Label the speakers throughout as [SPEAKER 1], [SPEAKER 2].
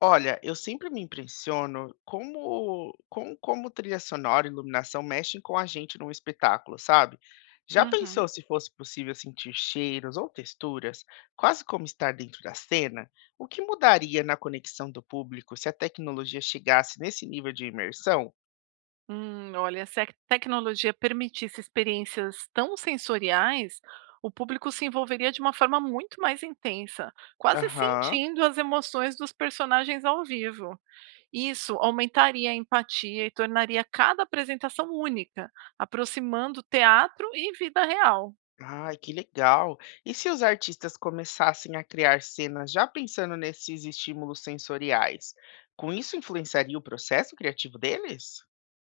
[SPEAKER 1] Olha, eu sempre me impressiono como com como trilha sonora e iluminação mexem com a gente num espetáculo, sabe? Já
[SPEAKER 2] Uhum.
[SPEAKER 1] pensou se fosse possível sentir cheiros ou texturas, quase como estar dentro da cena? O que mudaria na conexão do público se a tecnologia chegasse nesse nível de imersão?
[SPEAKER 2] Olha, se a tecnologia permitisse experiências tão sensoriais, o público se envolveria de uma forma muito mais intensa, quase
[SPEAKER 1] Aham.
[SPEAKER 2] sentindo as emoções dos personagens ao vivo. Isso aumentaria a empatia e tornaria cada apresentação única, aproximando teatro e vida real.
[SPEAKER 1] Ai, que legal. E se os artistas começassem a criar cenas já pensando nesses estímulos sensoriais? Com isso influenciaria o processo criativo deles?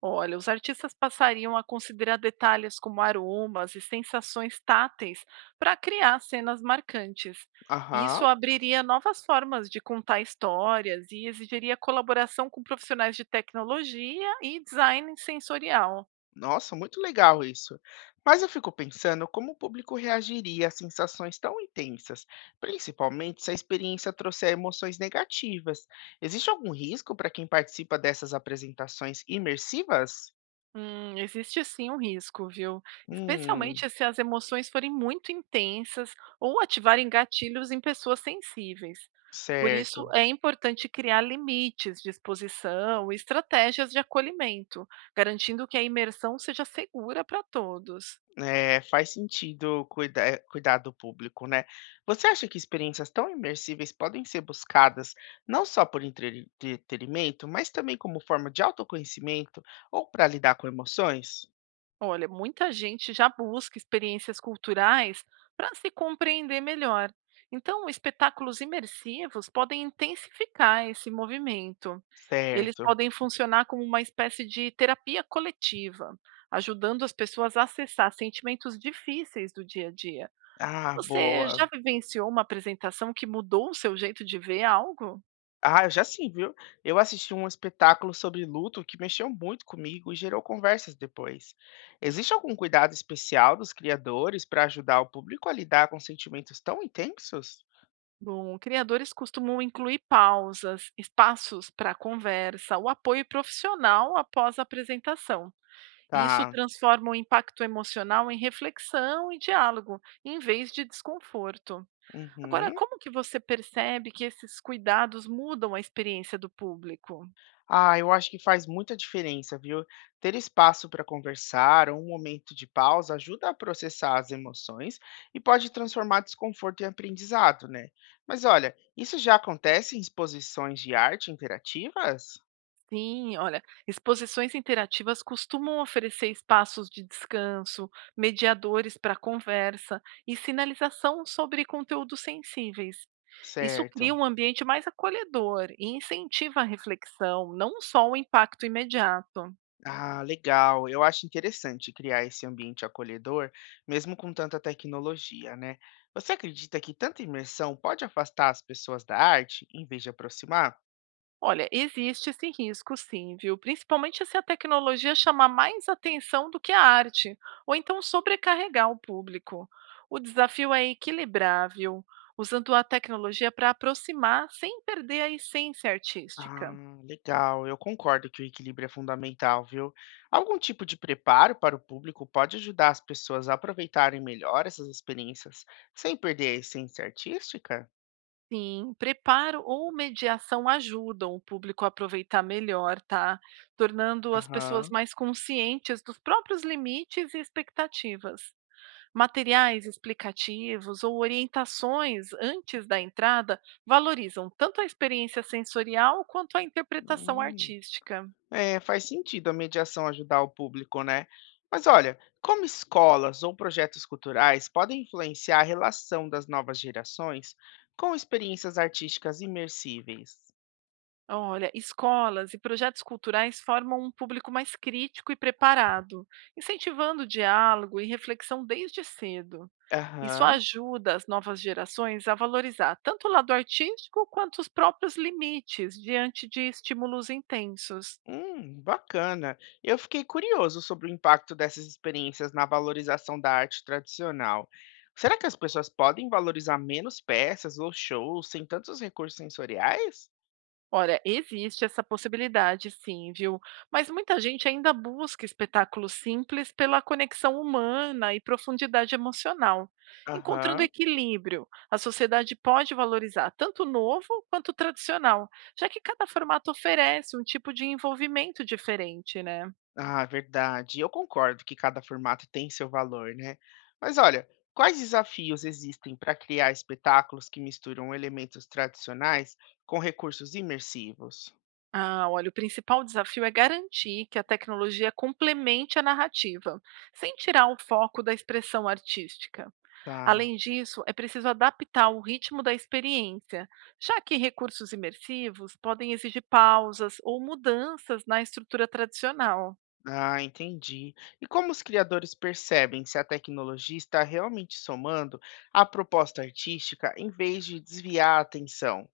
[SPEAKER 2] Olha, os artistas passariam a considerar detalhes como aromas e sensações táteis para criar cenas marcantes. E isso
[SPEAKER 1] Aham.
[SPEAKER 2] abriria novas formas de contar histórias e exigiria colaboração com profissionais de tecnologia e design sensorial.
[SPEAKER 1] Nossa, muito legal isso. Mas eu fico pensando como o público reagiria a sensações tão intensas, principalmente se a experiência trouxer emoções negativas. Existe algum risco para quem participa dessas apresentações imersivas?
[SPEAKER 2] Existe sim um risco, viu?
[SPEAKER 1] Hum,
[SPEAKER 2] Especialmente se as emoções forem muito intensas ou ativarem gatilhos em pessoas sensíveis. Por isso,
[SPEAKER 1] certo.
[SPEAKER 2] é importante criar limites de exposição e estratégias de acolhimento, garantindo que a imersão seja segura para todos.
[SPEAKER 1] É, faz sentido cuidar, cuidar do público, né? Você acha que experiências tão imersíveis podem ser buscadas não só por entretenimento, mas também como forma de autoconhecimento ou para lidar com emoções?
[SPEAKER 2] Olha, muita gente já busca experiências culturais para se compreender melhor. Então, espetáculos imersivos podem intensificar esse movimento. Eles
[SPEAKER 1] Certo.
[SPEAKER 2] podem funcionar como uma espécie de terapia coletiva, ajudando as pessoas a acessar sentimentos difíceis do dia a dia.
[SPEAKER 1] Ah,
[SPEAKER 2] Você já
[SPEAKER 1] boa.
[SPEAKER 2] vivenciou uma apresentação que mudou o seu jeito de ver algo?
[SPEAKER 1] Ah, eu já sim, viu? Eu assisti um espetáculo sobre luto que mexeu muito comigo e gerou conversas depois. Existe algum cuidado especial dos criadores para ajudar o público a lidar com sentimentos tão intensos?
[SPEAKER 2] Bom, criadores costumam incluir pausas, espaços para conversa, o apoio profissional após a apresentação. E isso
[SPEAKER 1] Tá.
[SPEAKER 2] transforma o impacto emocional em reflexão e diálogo, em vez de desconforto. Agora,
[SPEAKER 1] Uhum.
[SPEAKER 2] como que você percebe que esses cuidados mudam a experiência do público?
[SPEAKER 1] Ah, eu acho que faz muita diferença, viu? Ter espaço para conversar ou um momento de pausa ajuda a processar as emoções e pode transformar desconforto em aprendizado, né? Mas olha, isso já acontece em exposições de arte interativas?
[SPEAKER 2] Sim, olha, exposições interativas costumam oferecer espaços de descanso, mediadores para conversa e sinalização sobre conteúdos sensíveis. Isso cria
[SPEAKER 1] Certo.
[SPEAKER 2] um ambiente mais acolhedor e incentiva a reflexão, não só o impacto imediato.
[SPEAKER 1] Ah, legal. Eu acho interessante criar esse ambiente acolhedor, mesmo com tanta tecnologia, né? Você acredita que tanta imersão pode afastar as pessoas da arte em vez de aproximar?
[SPEAKER 2] Olha, existe esse risco sim, viu? Principalmente se a tecnologia chamar mais atenção do que a arte, ou então sobrecarregar o público. O desafio é equilibrar, viu? Usando a tecnologia para aproximar sem perder a essência artística.
[SPEAKER 1] Ah, legal. Eu concordo que o equilíbrio é fundamental, viu? Algum tipo de preparo para o público pode ajudar as pessoas a aproveitarem melhor essas experiências sem perder a essência artística?
[SPEAKER 2] Sim, preparo ou mediação ajudam o público a aproveitar melhor, tá? Tornando as pessoas
[SPEAKER 1] Aham.
[SPEAKER 2] mais conscientes dos próprios limites e expectativas. Materiais explicativos ou orientações antes da entrada valorizam tanto a experiência sensorial quanto a interpretação
[SPEAKER 1] Hum.
[SPEAKER 2] artística.
[SPEAKER 1] É, faz sentido a mediação ajudar o público, né? Mas olha, como escolas ou projetos culturais podem influenciar a relação das novas gerações com experiências artísticas imersíveis?
[SPEAKER 2] Olha, escolas e projetos culturais formam um público mais crítico e preparado, incentivando diálogo e reflexão desde cedo. Isso
[SPEAKER 1] Aham.
[SPEAKER 2] ajuda as novas gerações a valorizar tanto o lado artístico quanto os próprios limites diante de estímulos intensos.
[SPEAKER 1] Bacana. Eu fiquei curioso sobre o impacto dessas experiências na valorização da arte tradicional. Será que as pessoas podem valorizar menos peças ou shows sem tantos recursos sensoriais?
[SPEAKER 2] Olha, existe essa possibilidade sim, viu? Mas muita gente ainda busca espetáculos simples pela conexão humana e profundidade emocional. Encontrando
[SPEAKER 1] Aham.
[SPEAKER 2] equilíbrio, a sociedade pode valorizar tanto o novo quanto o tradicional, já que cada formato oferece um tipo de envolvimento diferente, né?
[SPEAKER 1] Ah, verdade. Eu concordo que cada formato tem seu valor, né? Mas olha, quais desafios existem para criar espetáculos que misturam elementos tradicionais com recursos imersivos?
[SPEAKER 2] Ah, olha, o principal desafio é garantir que a tecnologia complemente a narrativa, sem tirar o foco da expressão artística.
[SPEAKER 1] Tá.
[SPEAKER 2] Além disso, é preciso adaptar o ritmo da experiência, já que recursos imersivos podem exigir pausas ou mudanças na estrutura tradicional.
[SPEAKER 1] Ah, entendi. E como os criadores percebem se a tecnologia está realmente somando à proposta artística em vez de desviar a atenção?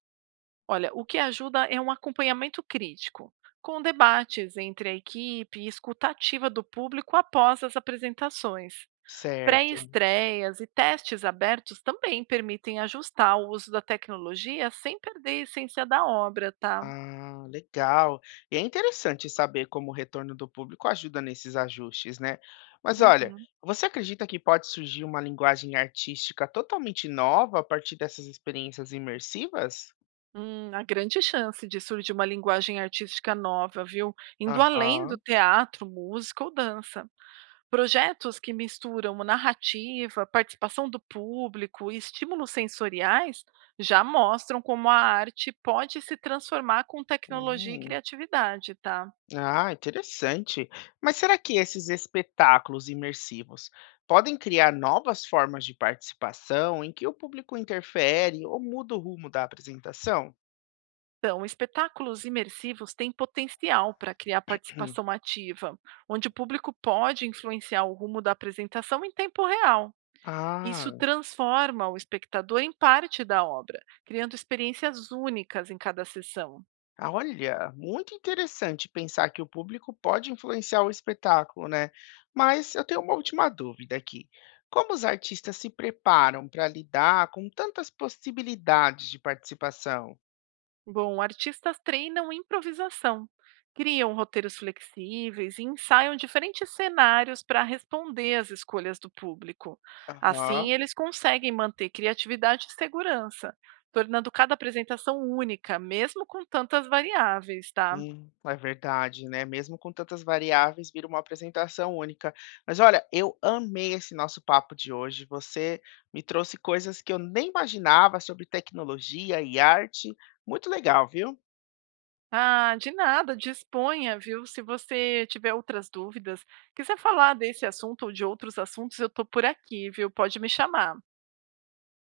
[SPEAKER 2] Olha, o que ajuda é um acompanhamento crítico, com debates entre a equipe e escuta ativa do público após as apresentações.
[SPEAKER 1] Certo.
[SPEAKER 2] Pré-estreias e testes abertos também permitem ajustar o uso da tecnologia sem perder a essência da obra, tá?
[SPEAKER 1] Ah, legal. E é interessante saber como o retorno do público ajuda nesses ajustes, né? Mas olha,
[SPEAKER 2] Uhum.
[SPEAKER 1] você acredita que pode surgir uma linguagem artística totalmente nova a partir dessas experiências imersivas?
[SPEAKER 2] Há grande chance de surgir uma linguagem artística nova, viu? Indo além do
[SPEAKER 1] Aham.
[SPEAKER 2] teatro, música ou dança. Projetos que misturam narrativa, participação do público e estímulos sensoriais já mostram como a arte pode se transformar com tecnologia e
[SPEAKER 1] Hum.
[SPEAKER 2] criatividade, tá?
[SPEAKER 1] Ah, interessante. Mas será que esses espetáculos imersivos podem criar novas formas de participação em que o público interfere ou muda o rumo da apresentação?
[SPEAKER 2] Então, espetáculos imersivos têm potencial para criar
[SPEAKER 1] Hum.
[SPEAKER 2] participação ativa, onde o público pode influenciar o rumo da apresentação em tempo real. Isso
[SPEAKER 1] Ah,
[SPEAKER 2] transforma o espectador em parte da obra, criando experiências únicas em cada sessão.
[SPEAKER 1] ah, olha, muito interessante pensar que o público pode influenciar o espetáculo, né? Mas eu tenho uma última dúvida aqui. Como os artistas se preparam para lidar com tantas possibilidades de participação?
[SPEAKER 2] Bom, artistas treinam improvisação, criam roteiros flexíveis e ensaiam diferentes cenários para responder às escolhas do público. Assim,
[SPEAKER 1] Aham.
[SPEAKER 2] eles conseguem manter criatividade e segurança, tornando cada apresentação única, mesmo com tantas variáveis, tá?
[SPEAKER 1] É verdade, né? Mesmo com tantas variáveis, vira uma apresentação única. Mas olha, eu amei esse nosso papo de hoje. Você me trouxe coisas que eu nem imaginava sobre tecnologia e arte. Muito legal, viu?
[SPEAKER 2] Ah, de nada, disponha, viu? Se você tiver outras dúvidas, quiser falar desse assunto ou de outros assuntos, eu estou por aqui, viu? Pode me chamar.